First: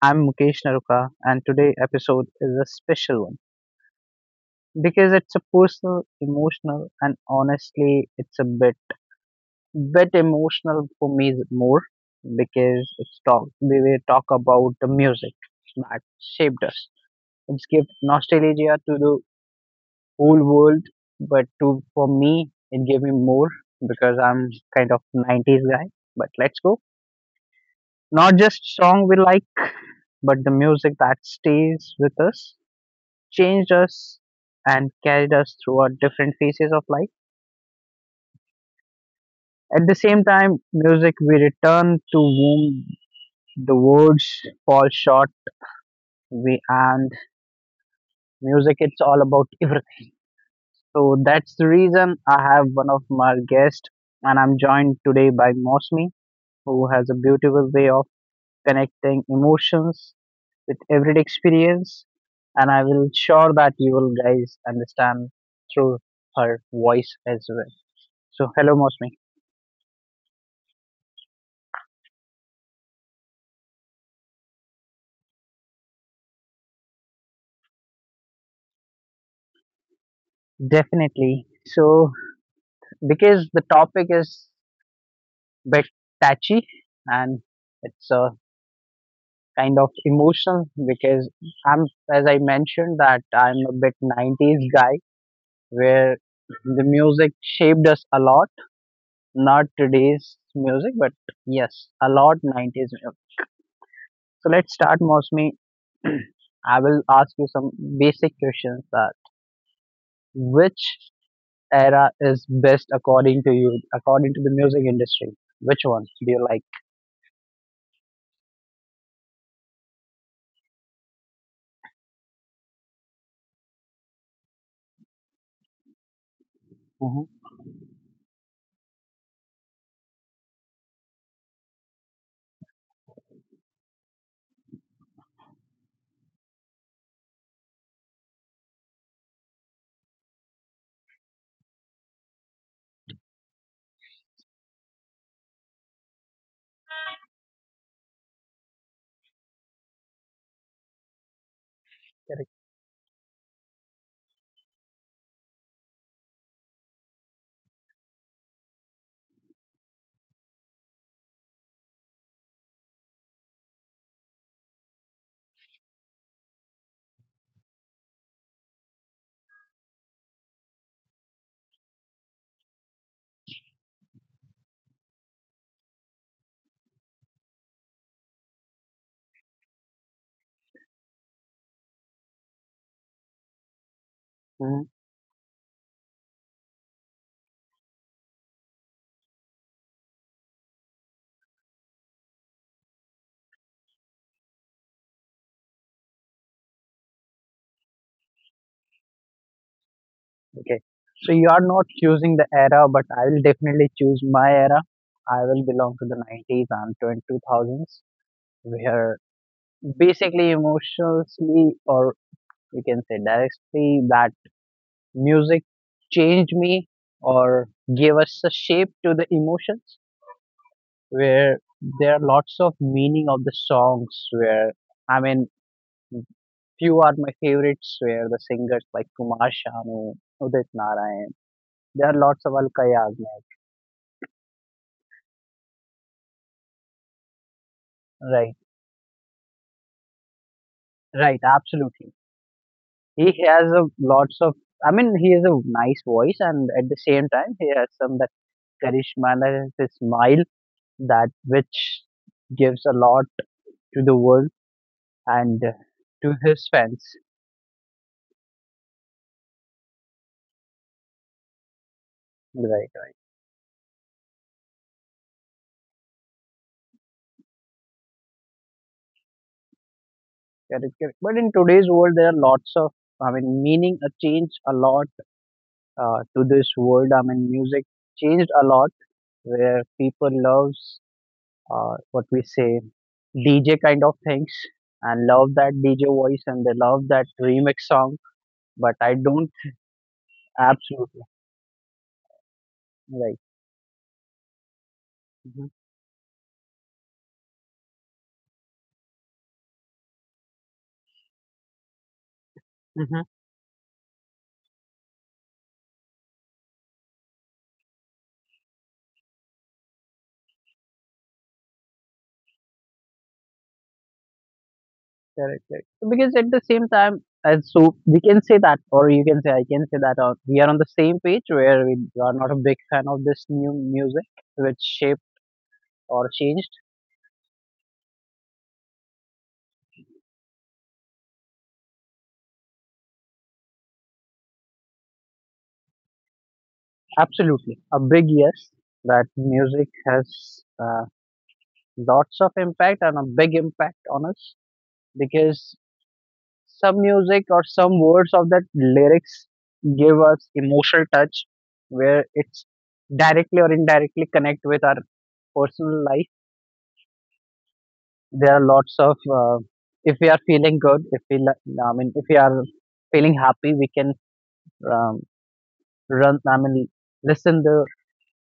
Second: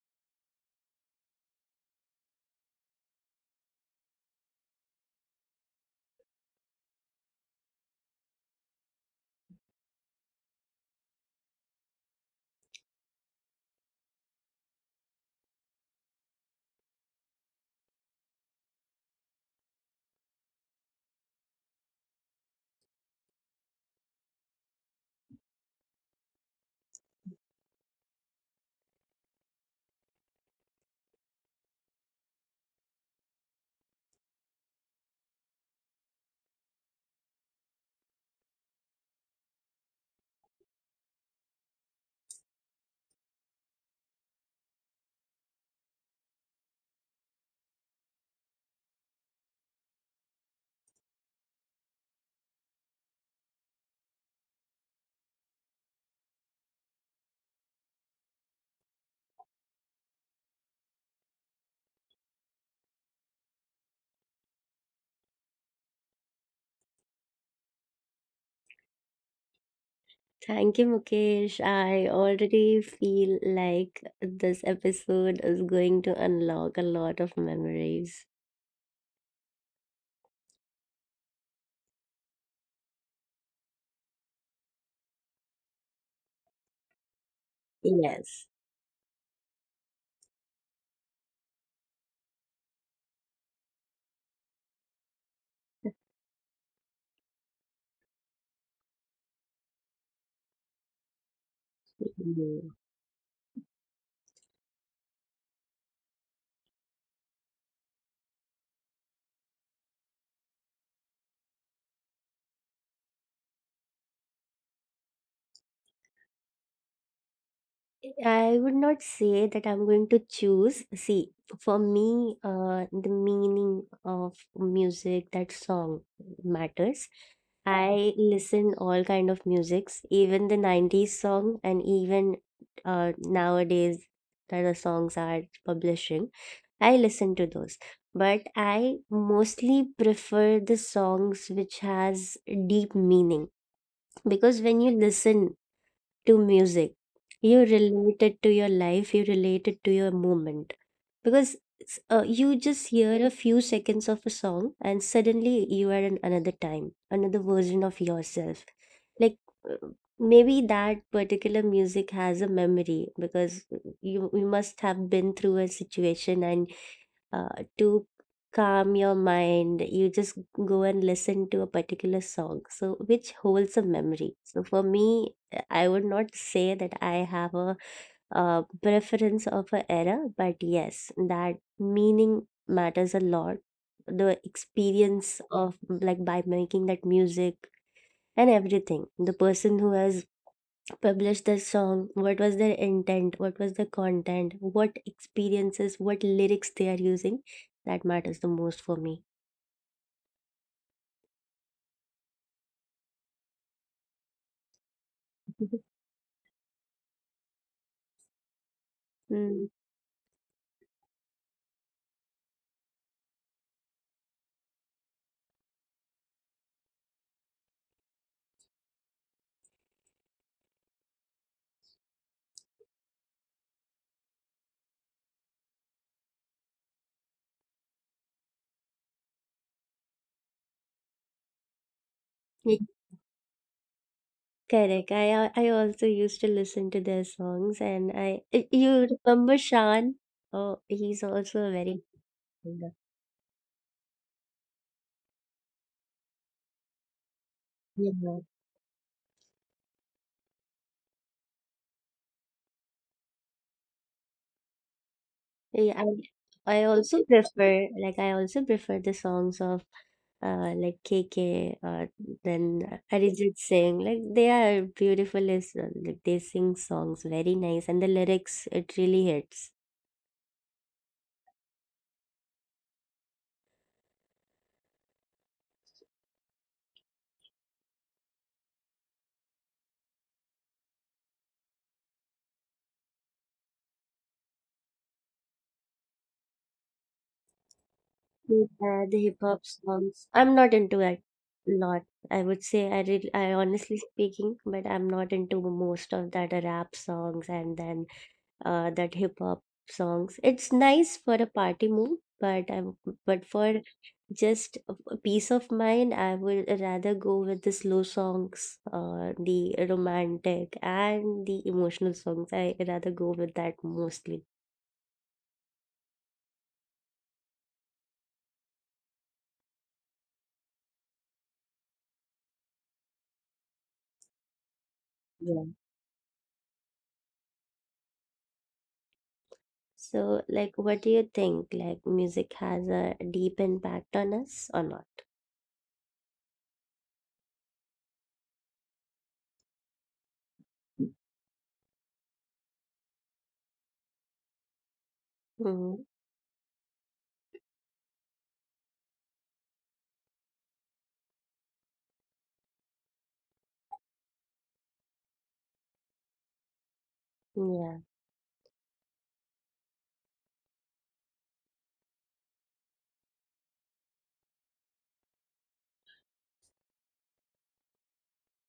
I'm Mukesh Naruka and today episode is a special one because it's a personal, emotional and honestly it's a bit emotional for me more because it's talk we will talk about the music that shaped us. It's give nostalgia to the whole world but to for me it gave me more because I'm kind of nineties guy. But let's go. Not just song we like but the music that stays with us, changed us and carried us through our different phases of life. At the same time, music we return to whom the words fall short. We and music, it's all about everything. So that's the reason I have one of my guests, and I'm joined today by Mosmi, who has a beautiful way of connecting emotions with everyday experience, and I will sure that you will guys understand through her voice as well. So, hello, Mosmi. Thank you, Mukesh. I already feel like this episode is going to unlock a lot of memories. Definitely. So, because the topic is bit touchy and it's a Yes. kind of emotional because I'm, as I mentioned, that I'm a bit 90s guy where the music shaped us a lot. Not today's music, but yes, a lot Mm. 90s. So let's start, Mosmi. I will ask you some basic questions that which era is best according to you, according to the music industry? Which one do you like? I would not say that I'm going to choose. See, for me, the meaning of music, that song matters. hmm I listen all kind of musics, even the 90s song and even nowadays that the songs are publishing. I listen to those, but I mostly prefer the songs which has deep meaning because when you listen to music. You relate it to your life, you relate it to your moment. Because Correct. you just hear a few seconds of a song and suddenly you are in another time, another version of yourself. Like uh, maybe that particular music has a memory because you must have been through a situation and to calm your mind you just go and listen to a particular song so which holds a memory. So for me, I would not say that I have a preference of a era, but yes, that meaning matters a lot. The hmm experience of like by making that music and everything. The person who has published the song, what was their intent, what was the content, what experiences, what lyrics they are using, that matters the most for me. Okay. So you are not choosing the era, but I will definitely choose my era. I will belong to the 90s and 20 2000s, where basically emotionally, or we can say directly that music changed me or gave us a shape to the emotions, where there are lots of meaning of the songs where i mean few are my favorites, where the singers like Kumar Sanu, Udit Narayan, there are lots of Mm. Alka Yagnik. Correct. I also used to listen to their songs, and Right, you remember Shan? Oh, he's right, also a very good absolutely. singer. He has a lots of he has a nice voice, and at the same time he has some that Yeah. charisma and his smile that which gives a lot to the world and, Yeah, I to his I fans. also prefer like I also prefer the songs of like KK then Right, right. Arijit Singh. Like they are beautiful as well. Like they sing songs very nice, and the lyrics it really hits. Correct, correct. But in today's world, there are lots of, I mean, meaning changed a lot to this world. I mean, music changed a lot where people loves, what we say, DJ kind of things, and love that DJ voice, and they love that remix song. But The I hip hop don't, songs. I'm not into it absolutely a lot. I would say I really, I right. honestly speaking, but I'm not into most of that rap songs and then that hip hop songs. It's nice for a party move, but I'm Mhm. but for just a peace of mind, I would rather go with the slow songs, the romantic and the emotional songs. I rather go with that mostly. Correct, correct. So, because at the same time, so we can say that, or you can say I can say that, we are on the same page where we are not a big fan of this new music, which shaped or changed. So, like, what do you think? Like, music has a deep impact on us or not? Absolutely, a big yes, that music has, lots of impact and a big impact on us, because Mm, some music or some words of that lyrics give us emotional touch, where it's directly or indirectly connect with our personal life. yeah. There are lots of, if we are feeling good, if we if we are feeling happy, we can, um, run I mean listen the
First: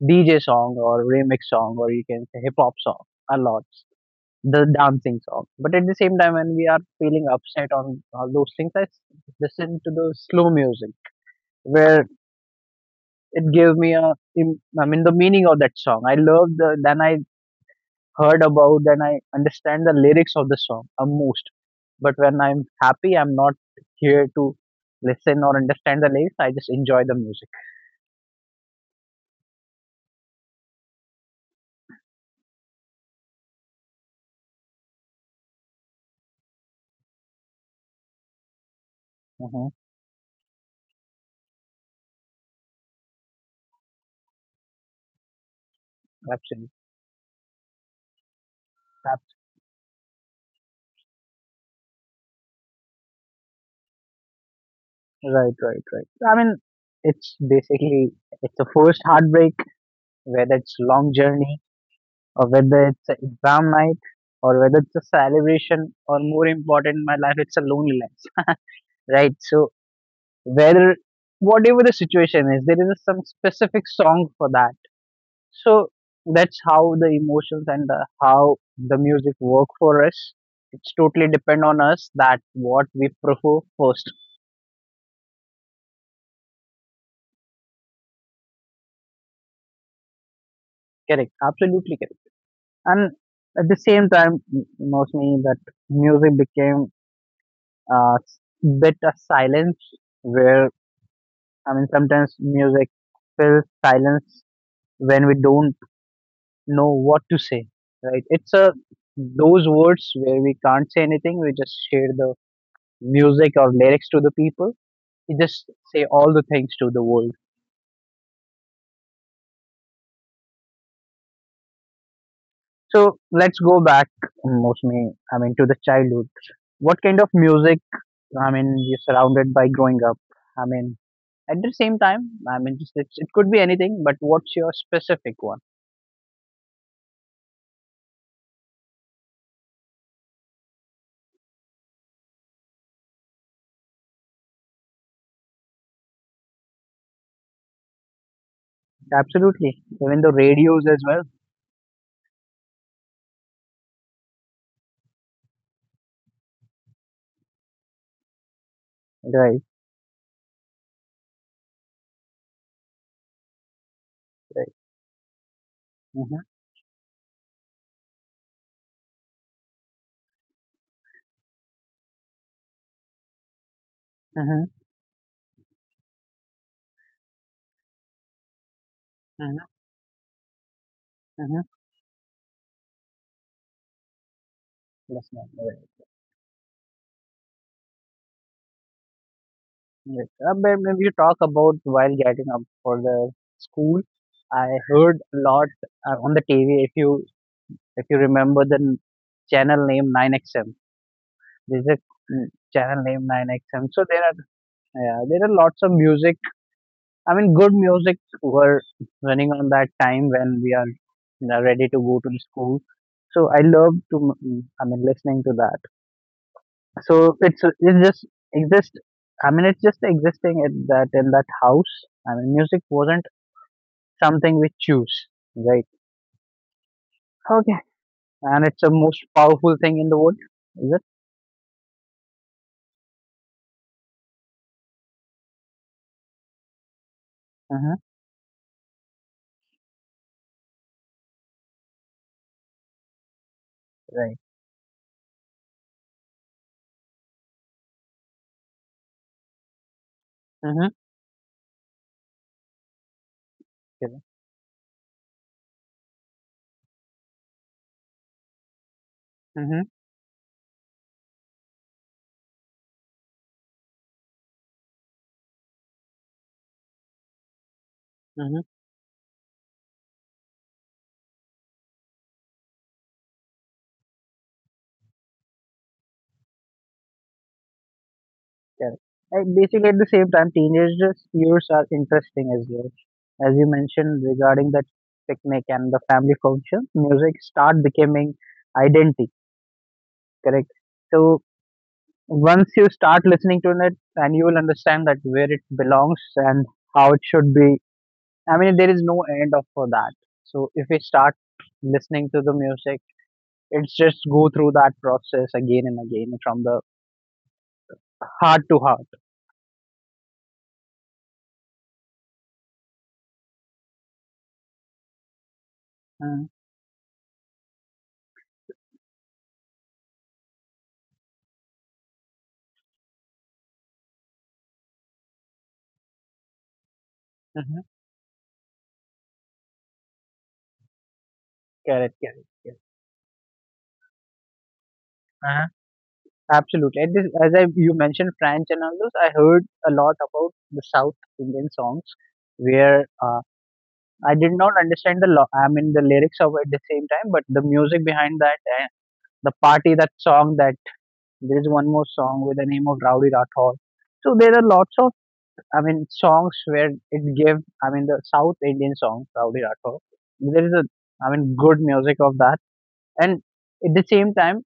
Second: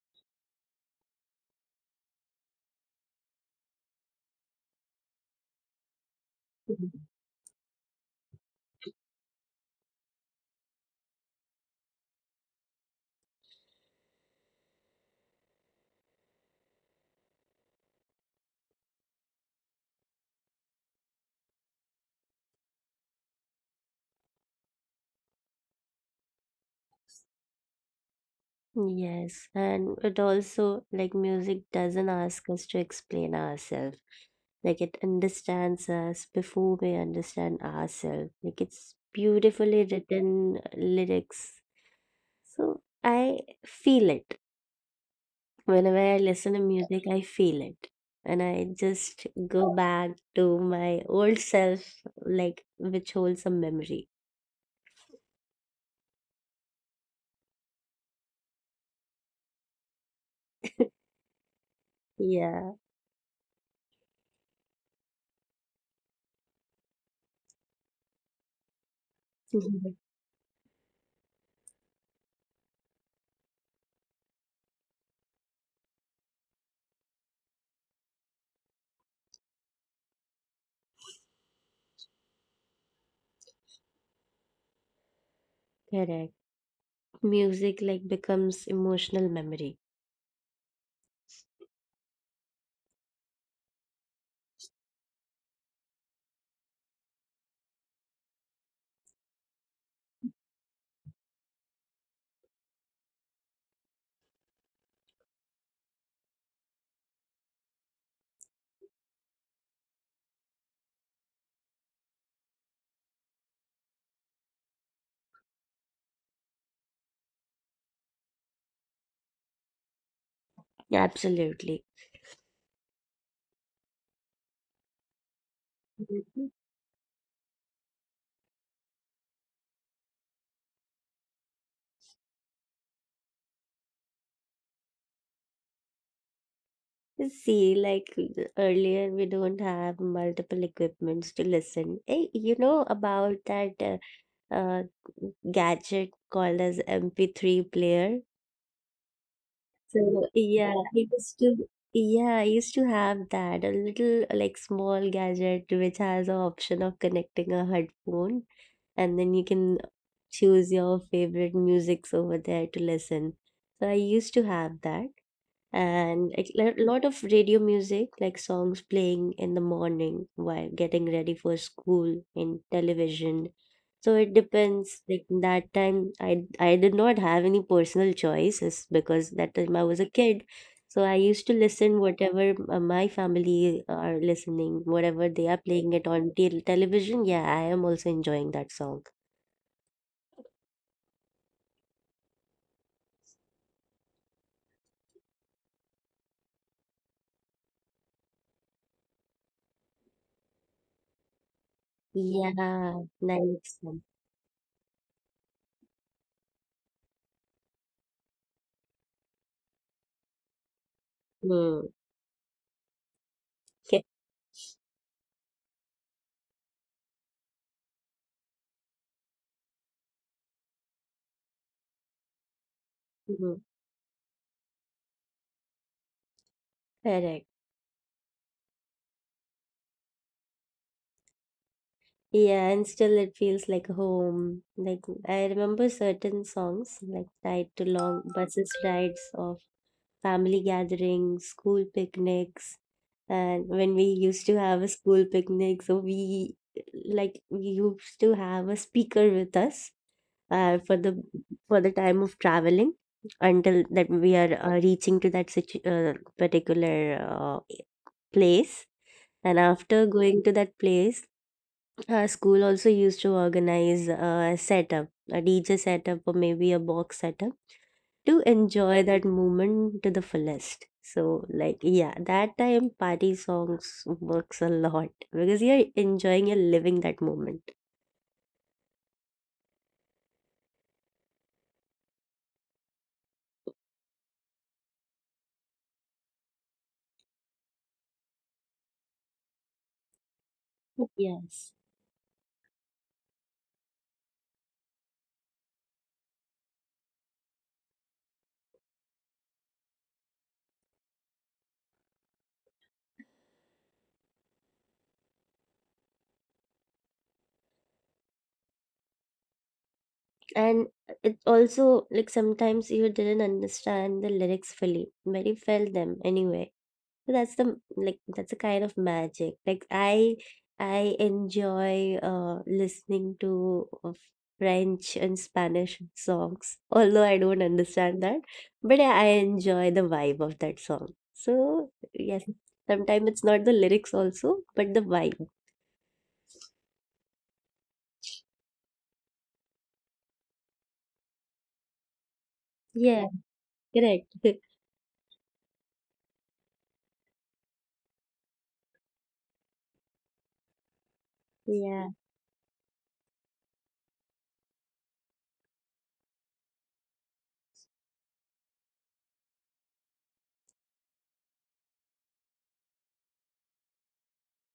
DJ song or remix song, or you can say hip hop song a lot, the dancing song. But at the same time, when we are Mhm. feeling upset on all those things, listen to the slow music, where it gave me a the meaning of that song, I love the, then I heard about and I understand the lyrics of the song, most. But when I'm happy, I'm not here to listen or understand the lyrics. I just enjoy the music. Yes, and it also, like, music doesn't ask us to explain ourselves. Like, it understands us before we understand ourselves. Like, it's hmm beautifully written lyrics. So, I feel it. Whenever I listen Absolutely. to music, I feel it. And I Ab- just go back to my old self, like which holds some memory. Right, right, right. I mean, it's basically it's a first heartbreak, whether it's long journey, or Yeah. whether it's an exam night, or whether it's a celebration, or more important in my life, it's a loneliness. Right. So Mhm. whether whatever the situation is, there is some specific song for that. So that's how the emotions and the, how the music work for us. It's totally depend on us that what we prefer first. Correct. Music like becomes emotional memory. Correct, absolutely correct. And at the same time, most me that music became a bit of silence, where I mean sometimes music fills silence when we don't know what to say. Right? It's a those words where we can't say anything. We just share the music or lyrics to the people, you just say all the things to the world. Absolutely. So let's go back, mostly, I mean, to the childhood. Mhm. What kind of music, I mean, you're surrounded by growing up? I mean, at the same time, I mean, just it's, it could be anything, but what's your specific one? See, like earlier, we don't have multiple equipments to listen. Hey, you know about that uh, gadget called as MP3 player? Absolutely. So Even the yeah, radios as well. I used to have that a little like small gadget which has a option of connecting a headphone and then you Right, can choose your favorite musics over there to listen. So I used to right. have that, and Mm-hmm, a lot of radio music like songs playing in the morning while getting ready for school in television. So it mm-hmm, depends, like that time I did not have any personal choices because that mm-hmm, time I was a kid. So I used to mm-hmm. listen whatever my family are listening, That's whatever not they are right. playing it on television. Yeah, I am also enjoying that song. Yes. But when you talk about while getting up for the school, I heard a lot, on the TV. If you remember the channel name 9XM. There's a mm, Yeah, channel name nice 9XM. one. So there are, yeah, there are lots of music. I mean, good music were running on that time when we are, you know, ready Mm. to go to the school. So I love to, I mean listening to that. So it's just exist. I mean, it's just existing at that in that house. I mean, music wasn't Mm. something we choose, right? Correct. Okay, and it's the most powerful thing in the world, is it? Yeah, and still it feels like home. Like I remember certain songs like tied to Uh-huh. long buses rides of family gatherings, school picnics, and when we Right. used to have a school picnic, so we like we used to have a speaker with us uh, Mm-hmm. for the for the time of traveling until that we are reaching to that particular uh, place, and Mm-hmm. after going to that place our school also used to organize a setup, a dj setup or maybe a box setup, to Mm-hmm. enjoy that moment to the fullest. So like yeah, that time party songs works a lot because you're enjoying, you're living that moment. Correct. And basically, at the same time, teenagers' years are interesting as well. As you mentioned regarding that picnic and the family function, music start becoming identity. Correct. So Yes, once you start listening to it, and you will understand that where it belongs and how it should be. I mean, there is no end of for that. So if we start listening to the music, it's just go through that process again and again from the heart to heart. and it also like sometimes you didn't understand the lyrics fully but you felt them Mm-hmm. anyway, so that's the like that's a kind of magic. Like I enjoy listening to french and spanish songs although I don't understand that, but yeah, I enjoy the vibe of that song. So Correct, correct, yes, correct. sometimes it's not the lyrics also but the vibe. Uh-huh. Absolutely. And this, as you mentioned French and all those, I heard a lot about the South Indian songs where, Yeah, correct. I did not understand the the lyrics of at the same time, but the music behind that and the party that song, that there is one Yeah. more song with the name of Rowdy Rathore. So there are lots of, I mean, songs where it gave, I mean the South Indian song Rowdy Rathore. There is a, I mean, good music of that, and at the same time,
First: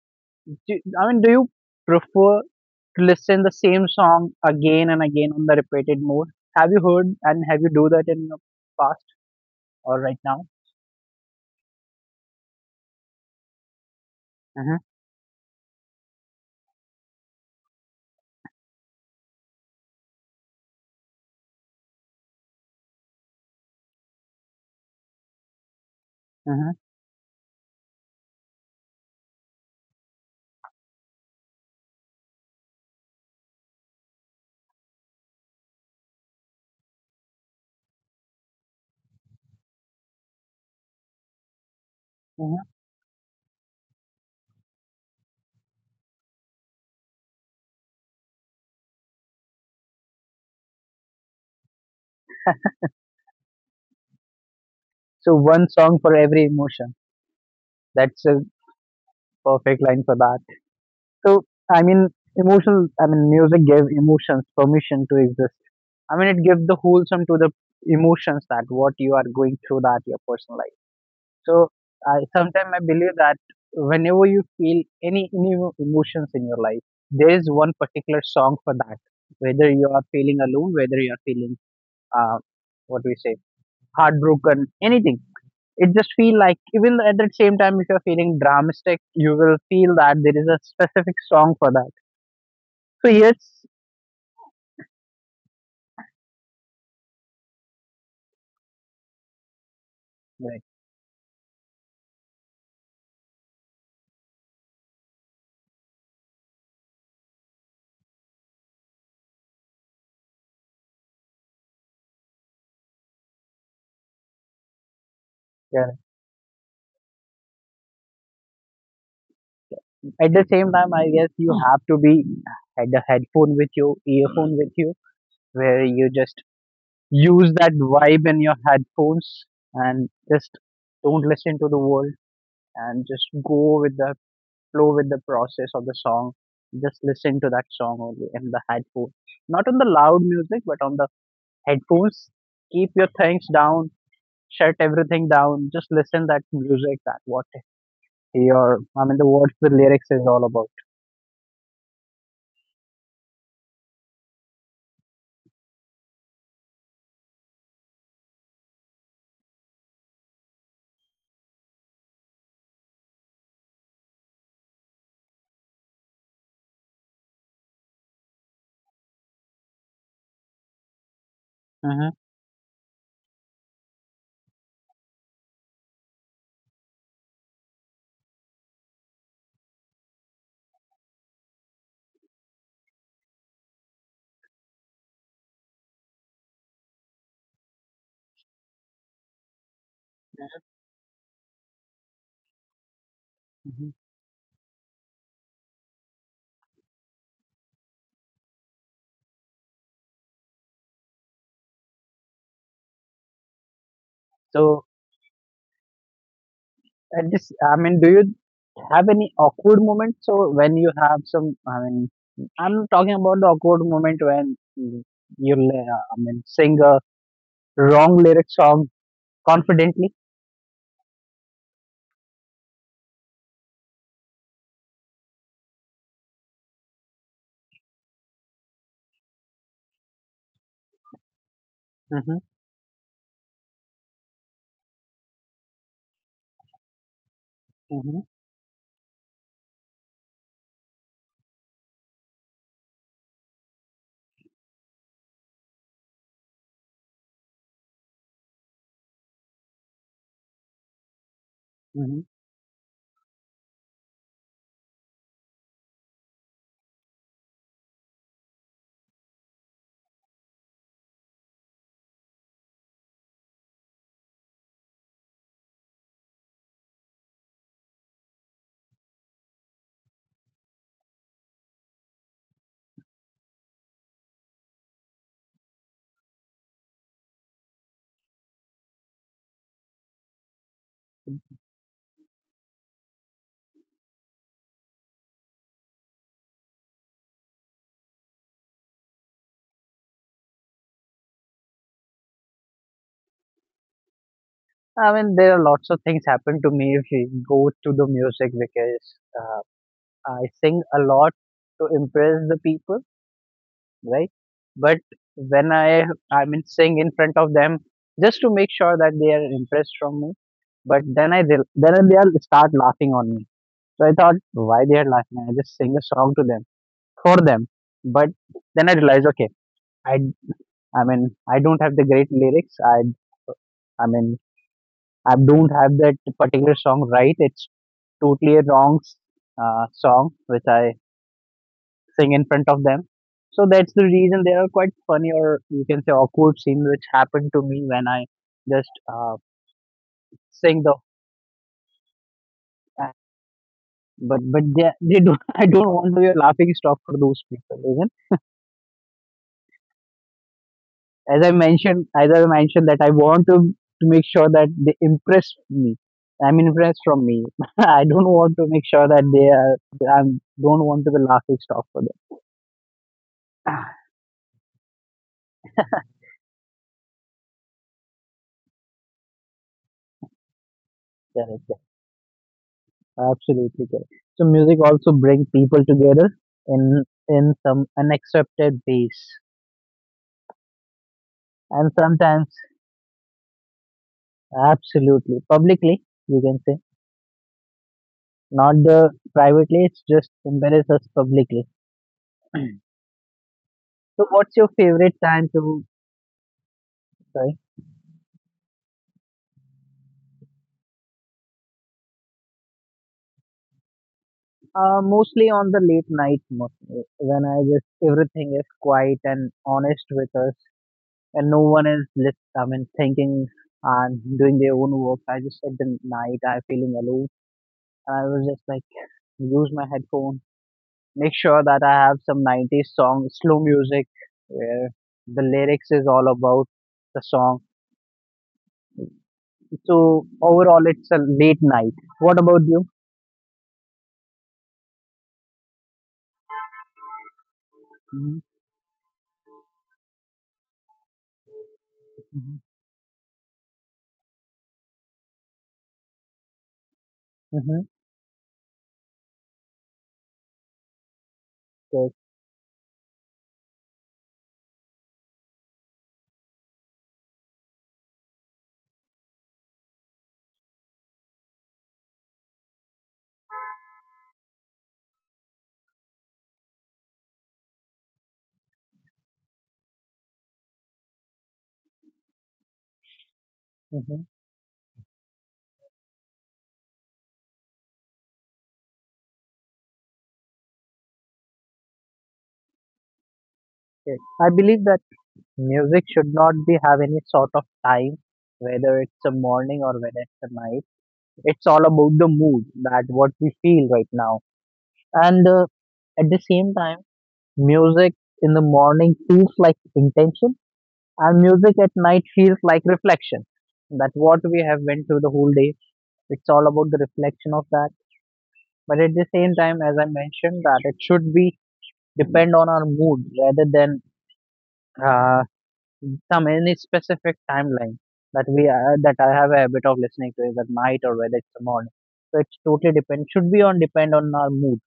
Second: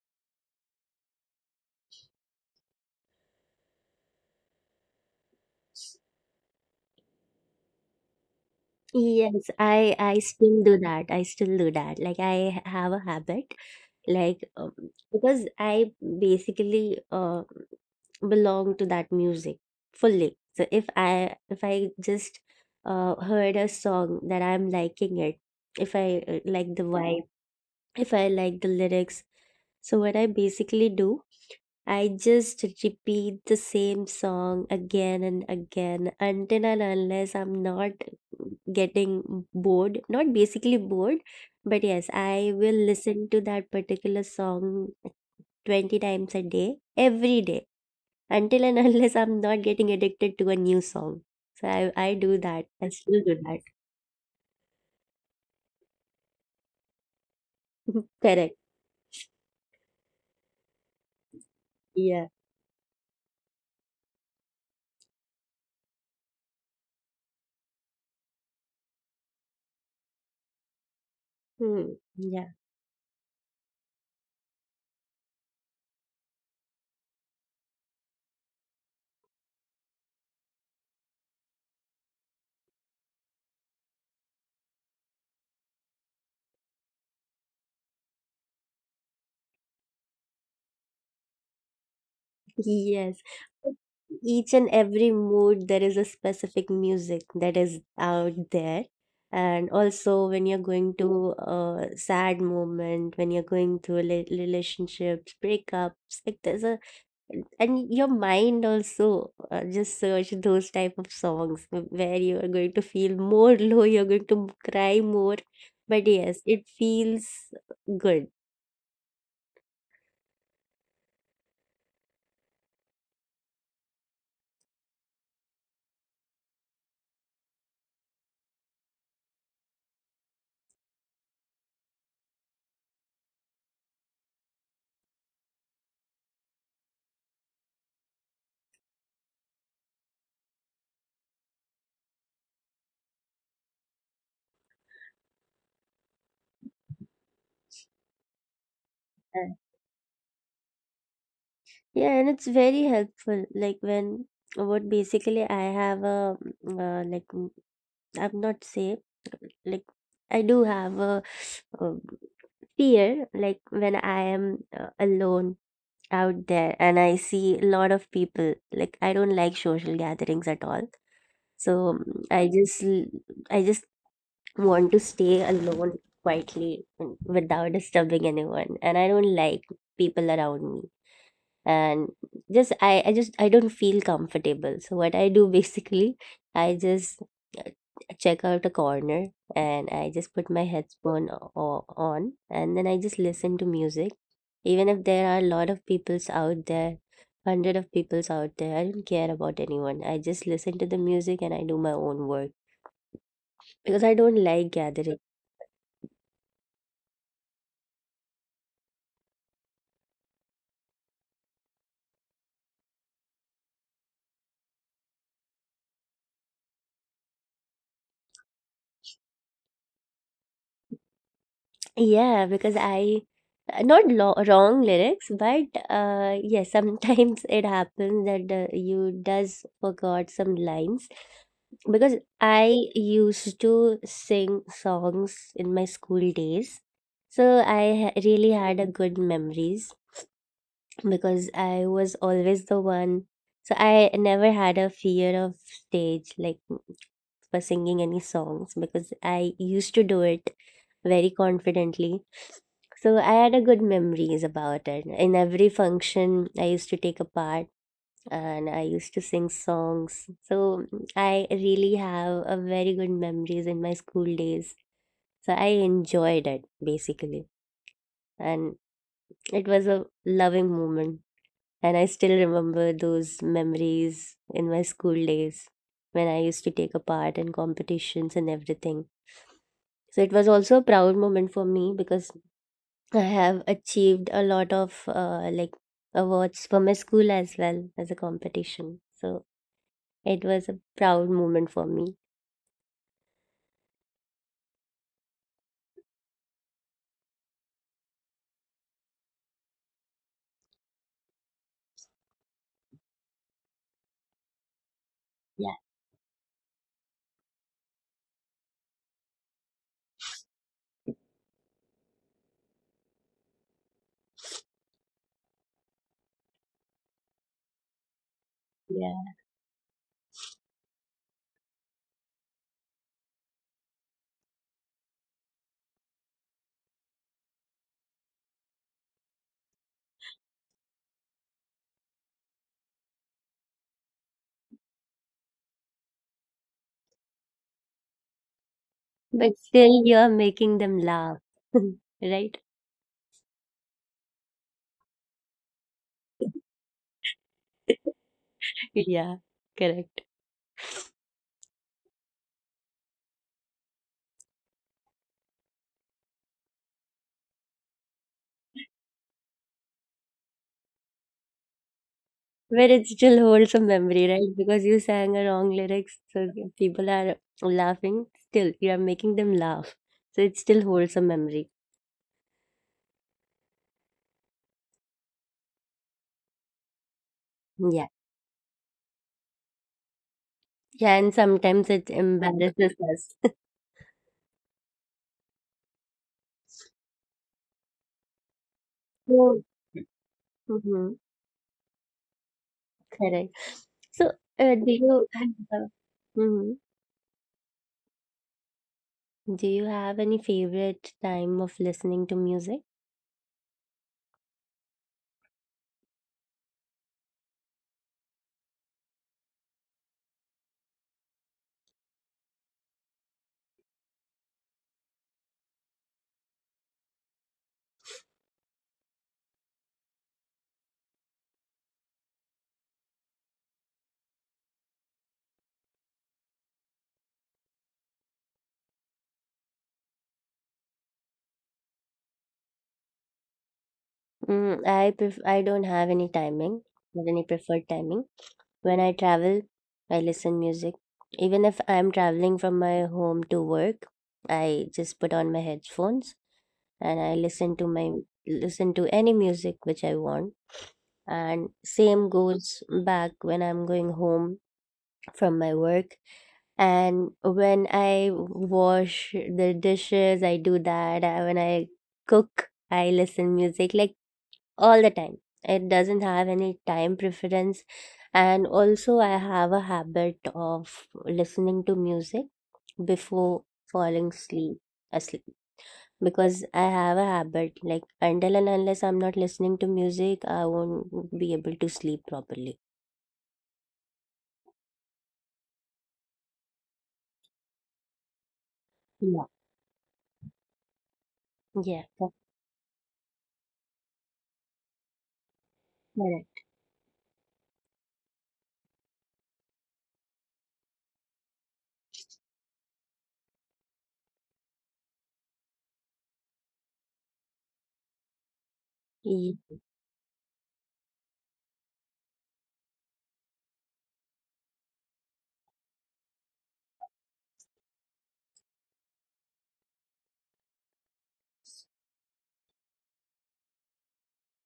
do you prefer to listen the same song again and again on the repeated mode? Have you heard and have you do that in the past Yes, I or I right now? still do that. I still do that. Like I have a habit, like Mhm, because I basically belong to that music fully. So if I just heard a song that I'm liking it, if I mhm, like the vibe, if I like the lyrics, so what I basically do, I just repeat the same song again and again until and unless I'm not getting bored. Not basically bored, but yes, mhm. I will listen to that particular song 20 times a day, every day, until and unless I'm not getting addicted to a new song. So I do that. I still do that. So one song for every emotion. That's a Correct. perfect line for that. So I mean, Yeah. emotional. I mean, music gave emotions permission to exist. I mean, it gives the wholesome to the emotions that what you are going through that your personal life. So I Hmm. sometimes Yeah. I believe that whenever you feel any emotions in your life, there is one particular song for that. Whether you are feeling alone, whether you are feeling, uh, what we say, heartbroken, anything, it just feel like, even at the same time if you are feeling dramatic, you will feel that there is a specific song for that. So Yes. yes, Each and every mood, there is a specific music that is out there. And right, also, when you're going to a sad moment, when you're going through relationships, breakups, like there's a, and your mind also just search those type of songs where you are going to feel more low, you're going to cry more. yeah. But yes, it feels good. At the same time, I guess you have to be had a headphone with you, earphone with you, where you just use that vibe in your headphones and just don't listen to the world and just go with the flow with the process of the song. Just listen to that song only in the headphone, not on the loud music, but on the headphones. Keep your things down, shut everything down. Just listen that music. That what your, I mean the words, the lyrics is all about. Yeah, and it's very helpful. Like when what basically I have a mm, uh, like mm, I'm not say like I do have a, uh fear like when I am alone out there and I see a lot of people. Like I don't like social gatherings at all. So hmm I just want to stay alone quietly, without disturbing anyone, and I don't like people around me, and just I just I don't feel comfortable. So what I do basically, I just uh, check out a corner and I just put my headphone on and then I just hmm listen to music, even if there are a lot of peoples out there, hundred of peoples out there. I don't care about anyone. I just listen to the music and I do my own work because I don't So like gathering. I just, I mean, do you have any awkward moments? So when you have some, I mean, I'm talking about the awkward moment when you li- I mean, sing a wrong lyric song confidently. Yeah, because I not lo wrong lyrics, but yeah, sometimes it happens that you does forgot some lines because hmm I used to sing songs in my school days, so I hmm ha really had a good memories because I was always the one. So I never had a fear of stage, like for singing any songs, because I used to do it very hmm confidently. So I had a good memories about it. In every function, I used to take a part and I used to sing songs. So I really have a very good memories in my school days. So I enjoyed it basically, and it was a loving moment. And I still remember those memories in my school days when I used to take a part in competitions and everything. So it was also a proud moment for me because I have achieved a lot of like awards for my school as well as a competition. So it was a proud moment for me. I mean, there are lots of things happen to me if you go to the music, because, uh, I sing a lot to impress the people. Right? But when Yeah, I mean sing in front of them just to make sure that they are impressed from me, but then I they then they'll start laughing on me. So I thought why they are laughing? I just sing a song to them, for them. But then I realized, okay, yeah. I I mean I don't have the great lyrics. I mean, I don't have that particular song right. It's totally a wrong, song which I sing in front of them. So that's the reason there are quite funny, or you can say awkward scenes which happened to me when I just But still, sing you're the making them laugh, right? but they don't. I don't want to be a laughing stock for those people. Even Yeah, correct. as I mentioned that I want to make sure that they impress me. I'm impressed from me. I don't want to make sure that they are. I don't want to be laughing stock for them. But it still holds a memory, right? Because you sang a wrong lyrics, so the people are laughing. Still, you are making them laugh, so it still holds a Correct. memory. Absolutely correct. So music also brings people together in in some Yeah, unaccepted ways, yeah. And and sometimes it sometimes embarrasses us. absolutely publicly, you can say, not the privately. So, It's just embarrass us mhm. publicly. Correct. So what's So, your favorite do time you have, to? uh, mhm. Sorry. do you have any favorite time of listening to music? Mostly on the late night, mostly when I just everything is quiet and honest with us, and no one is thinking and doing their own work. I just at the night I feeling alone, I was just like use my headphone, make sure that I have some 90s song, slow music where the lyrics is all about the song. So overall, it's a late night. What about you? Mm, I don't have any timing, not any preferred Mhm, timing. When I travel, I listen music. Even if I'm mhm, traveling from my home to work, I just put on my headphones and I mhm. listen to my listen to any music which I want. And Good. same goes back when I'm going home from my work. And when I wash the dishes I do that. When I cook I listen music, like all the time. It doesn't have any time preference. And also I have a habit of listening to music before Mhm, falling asleep because I have a habit like until and unless I'm not listening to music I won't be able to sleep properly. good. I believe that music should not be have any sort of time, whether it's a Yeah, morning or whether it's a night. It's all about the yeah, that's mood that what we feel right now. And At the same correct. time, music in the morning feels like intention, and music at night feels like reflection. That what we have went through the whole day, it's all about the reflection of that. But at the same time, as I mentioned, that it should be depend on our mood rather than uh, some any specific timeline that we that I have a habit of listening to is at night or whether it's the morning. So it's totally depend should be on depend on our mood.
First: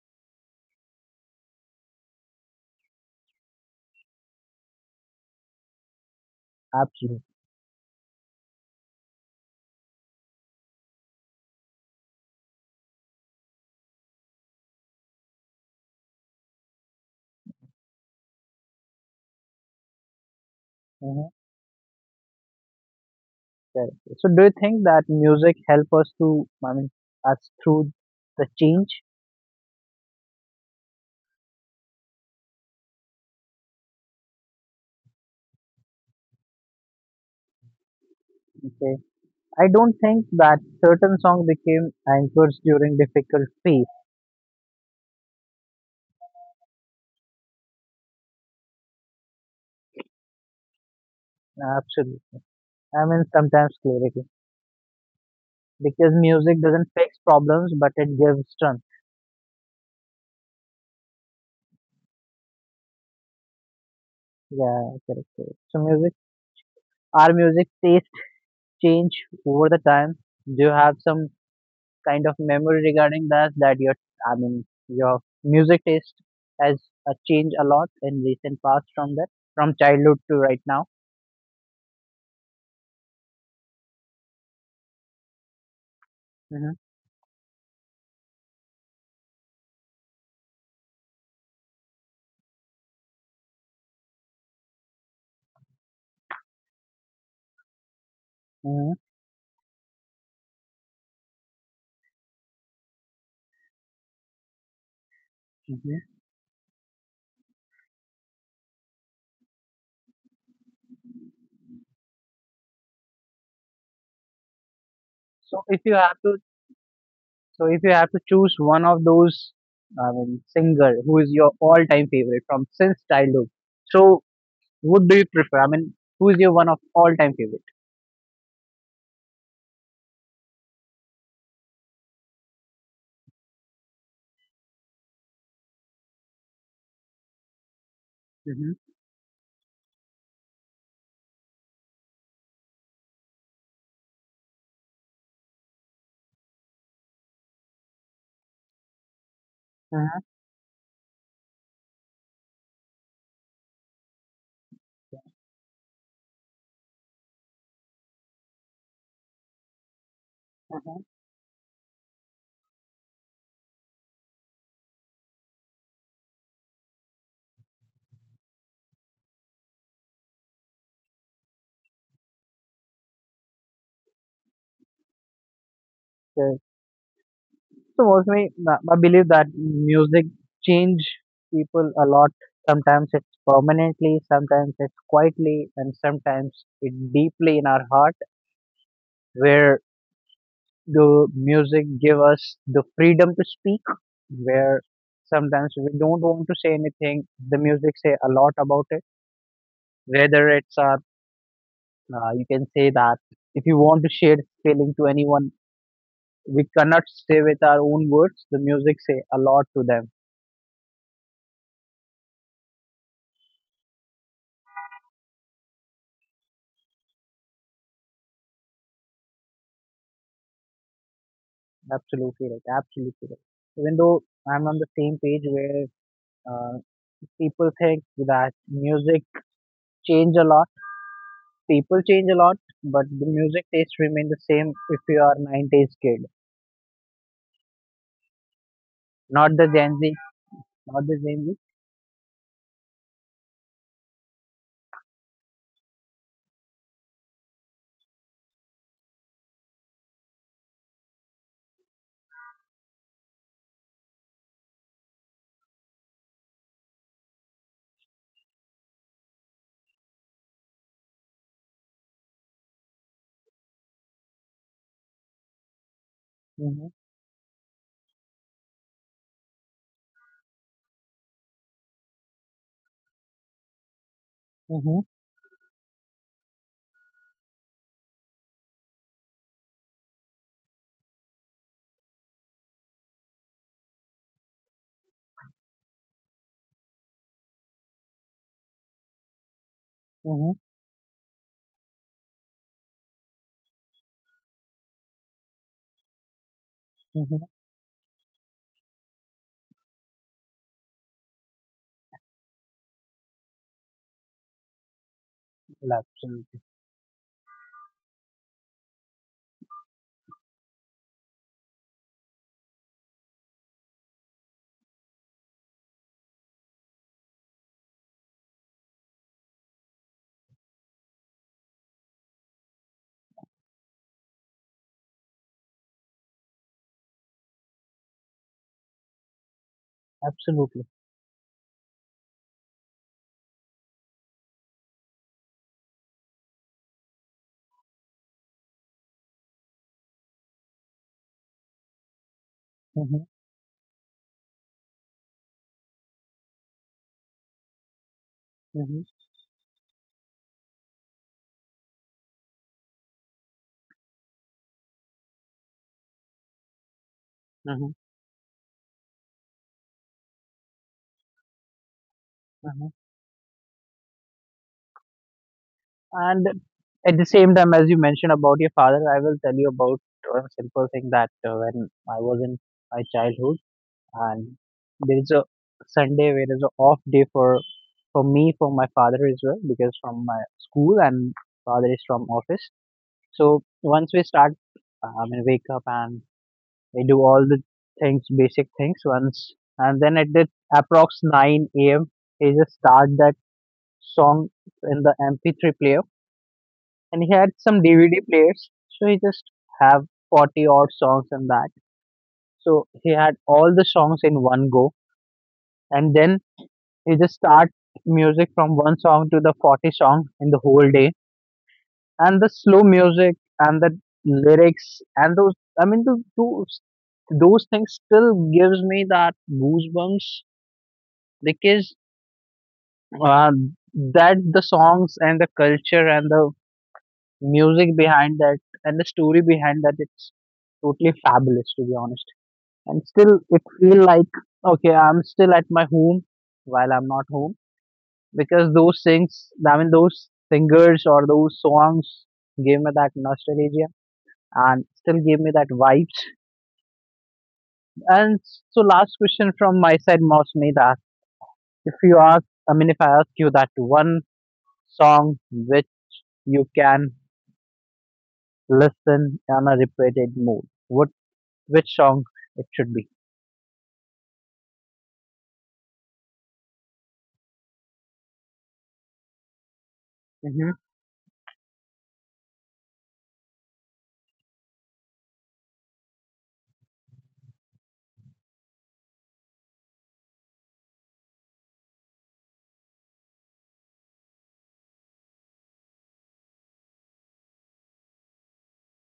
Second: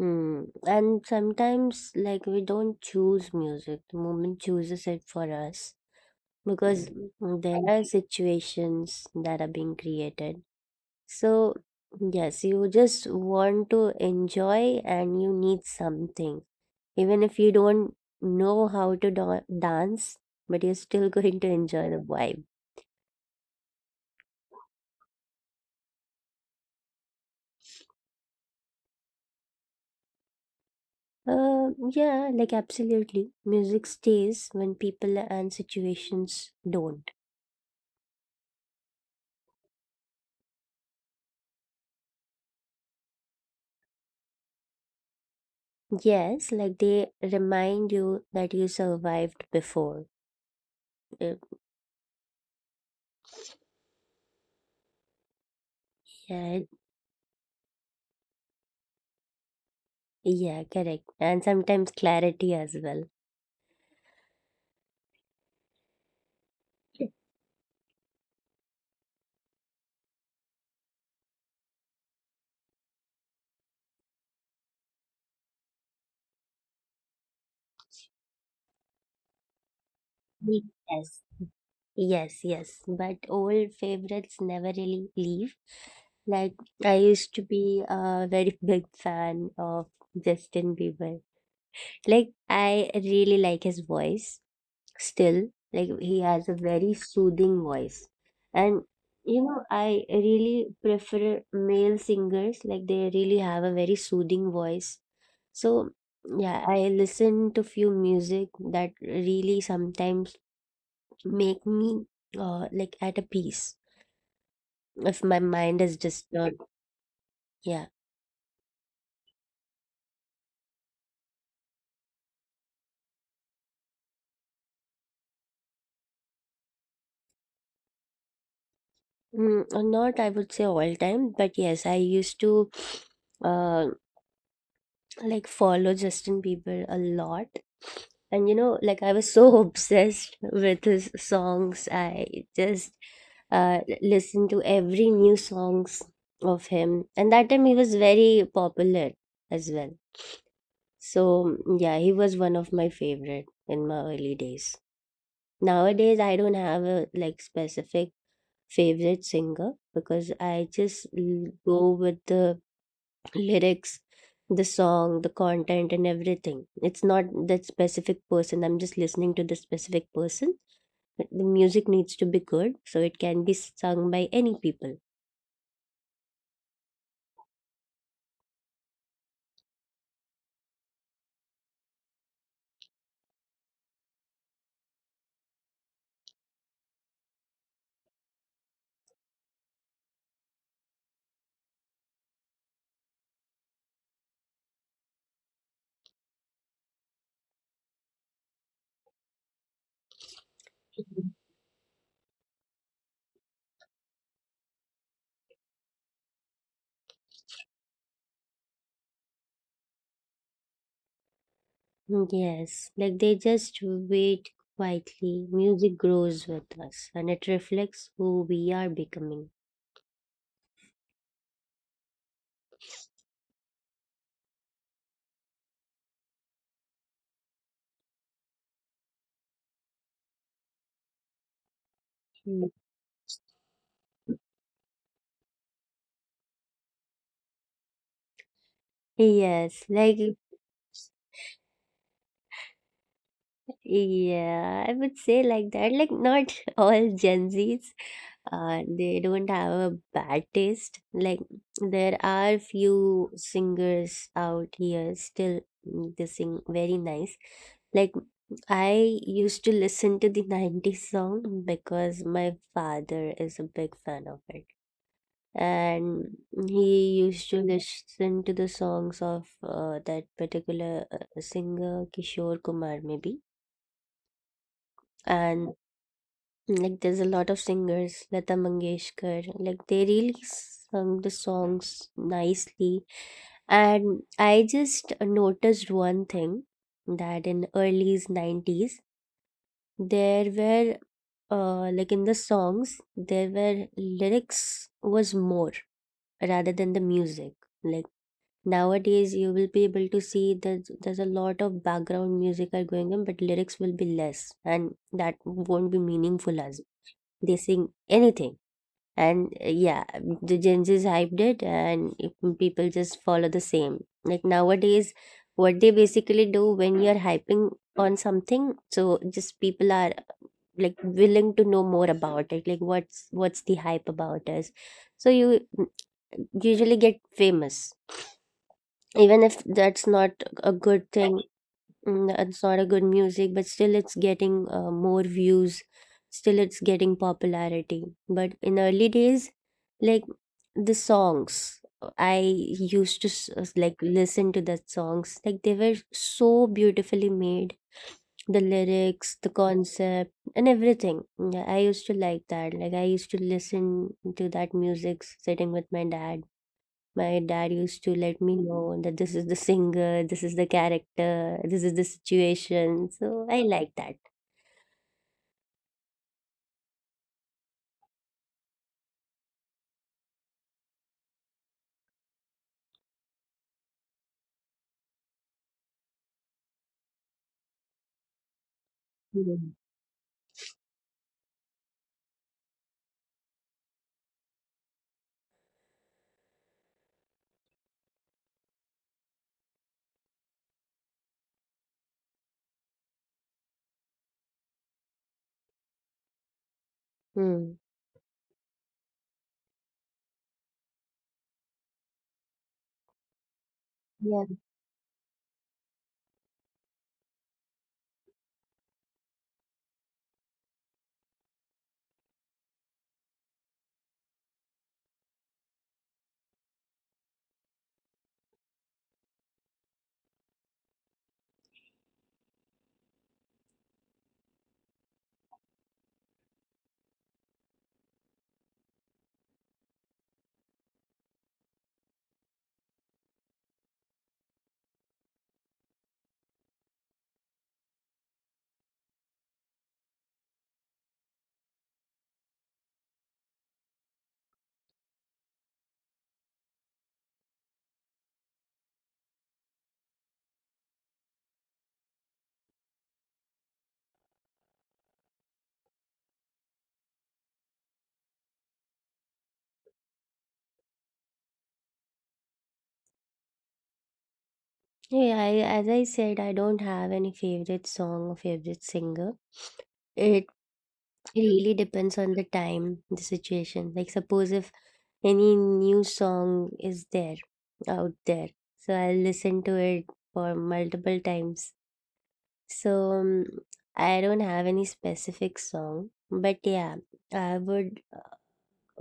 Mm. And sometimes, like, we don't choose music, the moment chooses it for us because Absolutely. There are situations that are being created. So, yes, you just want to enjoy and you need something. Even if you don't know how to da dance, but you're still going Mm-hmm. to enjoy the vibe. Correct. So do you think that music help us to, I mean, us through the change? Yeah, like, absolutely. Music stays when people and situations don't. Okay. I don't think that certain song became anchors during difficult phase. Yes, like they remind you that you survived before. Uh, Absolutely. I mean, sometimes clarity. Because Yeah, music doesn't fix problems, but it gives strength. yeah, correct. And sometimes clarity as well. Yeah, correct, correct. So music, our music taste change over the time. Do you have some kind of memory regarding that your, I mean, your music taste has changed a lot in recent past from that, from childhood to Mm. right now? Yes, yes, yes. But old favorites never really leave. Like Hmm, I used to be a very big fan of Justin Bieber. Like I really like his voice. Still, like he has a very soothing voice. And hmm, I really prefer male singers, like they really have a very soothing voice. So hmm. yeah, I listen to few music that really sometimes make me like at a peace if my so mind if is you have to disturbed. so Yeah. if you have to choose one of those, I mean, singer who is your all time favorite from since childhood, so what do you prefer, I mean, who is your one of all time favorite? Not, I would say, all time, but yes, I used to uh, like follow Justin Bieber a lot. And Mm-hmm. like I was so obsessed with his songs. I just listened to every new songs of him. And that time he was very popular as well. So yeah, he was one of my favorite in my early days. Nowadays, I don't have a like specific favorite singer because I just go with the lyrics, the song, the content, and everything. It's not that specific person. I'm just listening to the specific person. But the music needs to be good, so it can be sung by any people. So mostly, I believe that music change people a lot. Sometimes it's permanently, sometimes it's quietly, and sometimes it deeply in our heart, where the music give us the freedom to speak, where sometimes we don't want to say anything. The music say a lot about it. Whether it's our, Mhm. You can say that, if you want to share feeling to anyone, we cannot say with our own words, the music say a lot to them. Yes, like they just wait quietly. Music grows with us and it reflects who we are becoming. Absolutely right. Absolutely right. Even though I'm on the same page where uh, people think that music change a lot, people change a lot, Mm. but the music taste remain the same if you are 90s kid, not the Gen Z, Yes, like, not the Gen Z. yeah, I would say like that. Like, not all Gen Zs, they don't have a bad taste. Like there are few singers out here still, they sing very nice. Like I used to listen to the 90s song because my father is a big fan of it. Mm-hmm, And he used to listen to the songs of that particular singer Kishore Kumar, maybe. mm-hmm, And like there's a lot of singers, Lata Mangeshkar, like they really sung the songs nicely. And I just noticed one thing that in early 90s mm-hmm, there were like in the songs there were lyrics was more rather mm-hmm. than the music. Like nowadays you will be able to see that there's a lot of background music are going on, but lyrics will be less and that Well, won't be absolutely, meaningful as they sing anything. And yeah, the gen z's hyped it and people just follow the same. Like nowadays what they basically do when you're hyping on something, so just people are like willing to know more about it, like what's the hype about us. So you mm, usually get famous even if that's not absolutely. a good thing. It's not a good music, but still it's getting more views. Still, it's getting popularity. But in early days, like the songs, I Mm-hmm, used to like listen to the songs. Like they were so beautifully made. The mm-hmm, lyrics, the concept, and everything. Yeah, I used to like that. Like I used to listen to that music sitting with my dad. My mm-hmm, dad used to let me know that this is the singer, this is the character, this is the mm-hmm. situation. So I like that. And at the same time, as you mentioned about your father, I will tell you about a simple thing that when I was in my childhood. And there is a Sunday where is a off day for me, for my father as well, because Mhm. from my school and father is from office. So once we start, wake up and we do all the things basic things once, and then at the approx nine a.m. he just start that song in the MP3 player, and he had some Mm. DVD players, so he just have 40 odd songs in that. So he had all the songs in Yeah. one go, and then you just start music from one song to the 40th song in the whole day, and the slow music and the lyrics and those I mean those things still gives me that goosebumps, because uh, that the songs and the culture and the music behind that and the story behind that, it's totally fabulous, to be honest. And still it feel like, okay, I'm still at my home while I'm not home, because those things, I mean, those singers or those songs gave me that nostalgia and still gave me that vibes. And so, last question from my side, Mausmita. If you ask, I mean, if I ask you that one song which you can listen on a repeated mode, what which song it should be? Yeah, as I said, I don't have any favorite song or favorite singer. It really depends on the time, the situation. Like, suppose if any new song is there, out there, so I'll listen to it for multiple times. So, I don't have any specific song, but yeah, I would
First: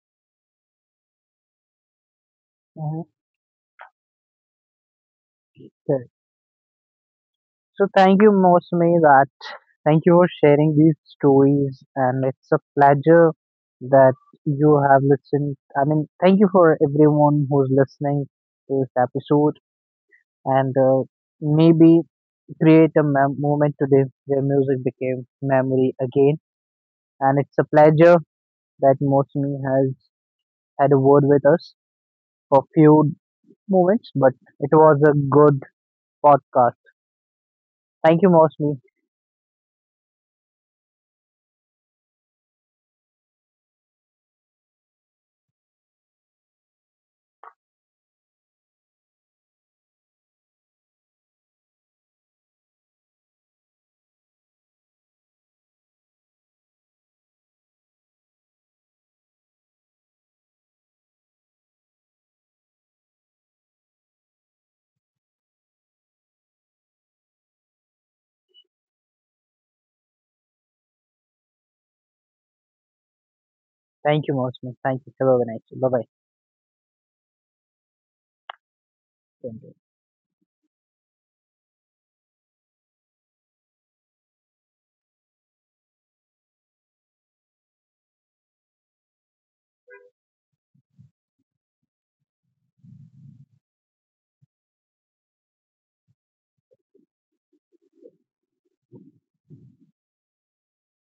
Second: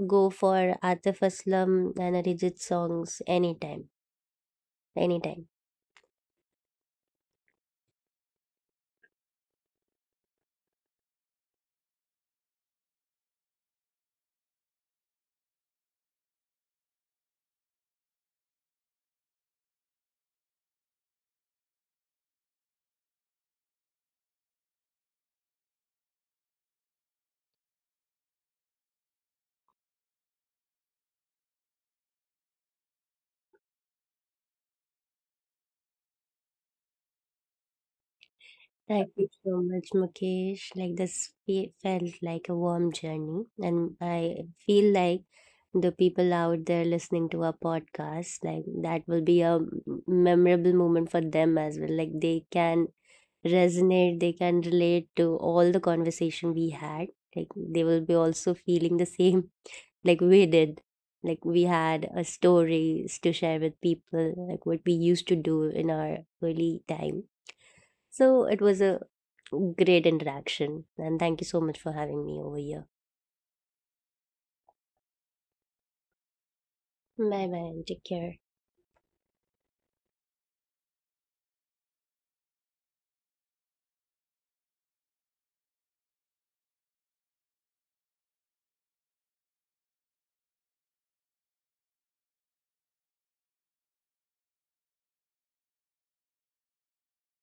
go for Atif Aslam and Arijit Mm-hmm. songs anytime, anytime. So thank you, Mosme, that thank you for sharing these stories, and it's a pleasure that you have listened. I mean, thank you for everyone who's listening to this episode, and maybe create a moment today where music became memory again. And it's a pleasure that Mosme has had a word with us for few moments, but it was a good podcast. Thank you, Mosme. Thank you so much, Mukesh. Like this felt like a warm journey, and I feel like the people out there listening to our podcast, like that will be a memorable moment for them as well. Like they can resonate, they can relate to all the conversation we had. Like they will be also feeling the same like we did, like we had a stories to share with people like what we used to do in our early time. So it was a great interaction and thank you so much for having me over here. Thank you, Mosme. Thank you. Have a nice day. Bye Bye bye and take care. bye.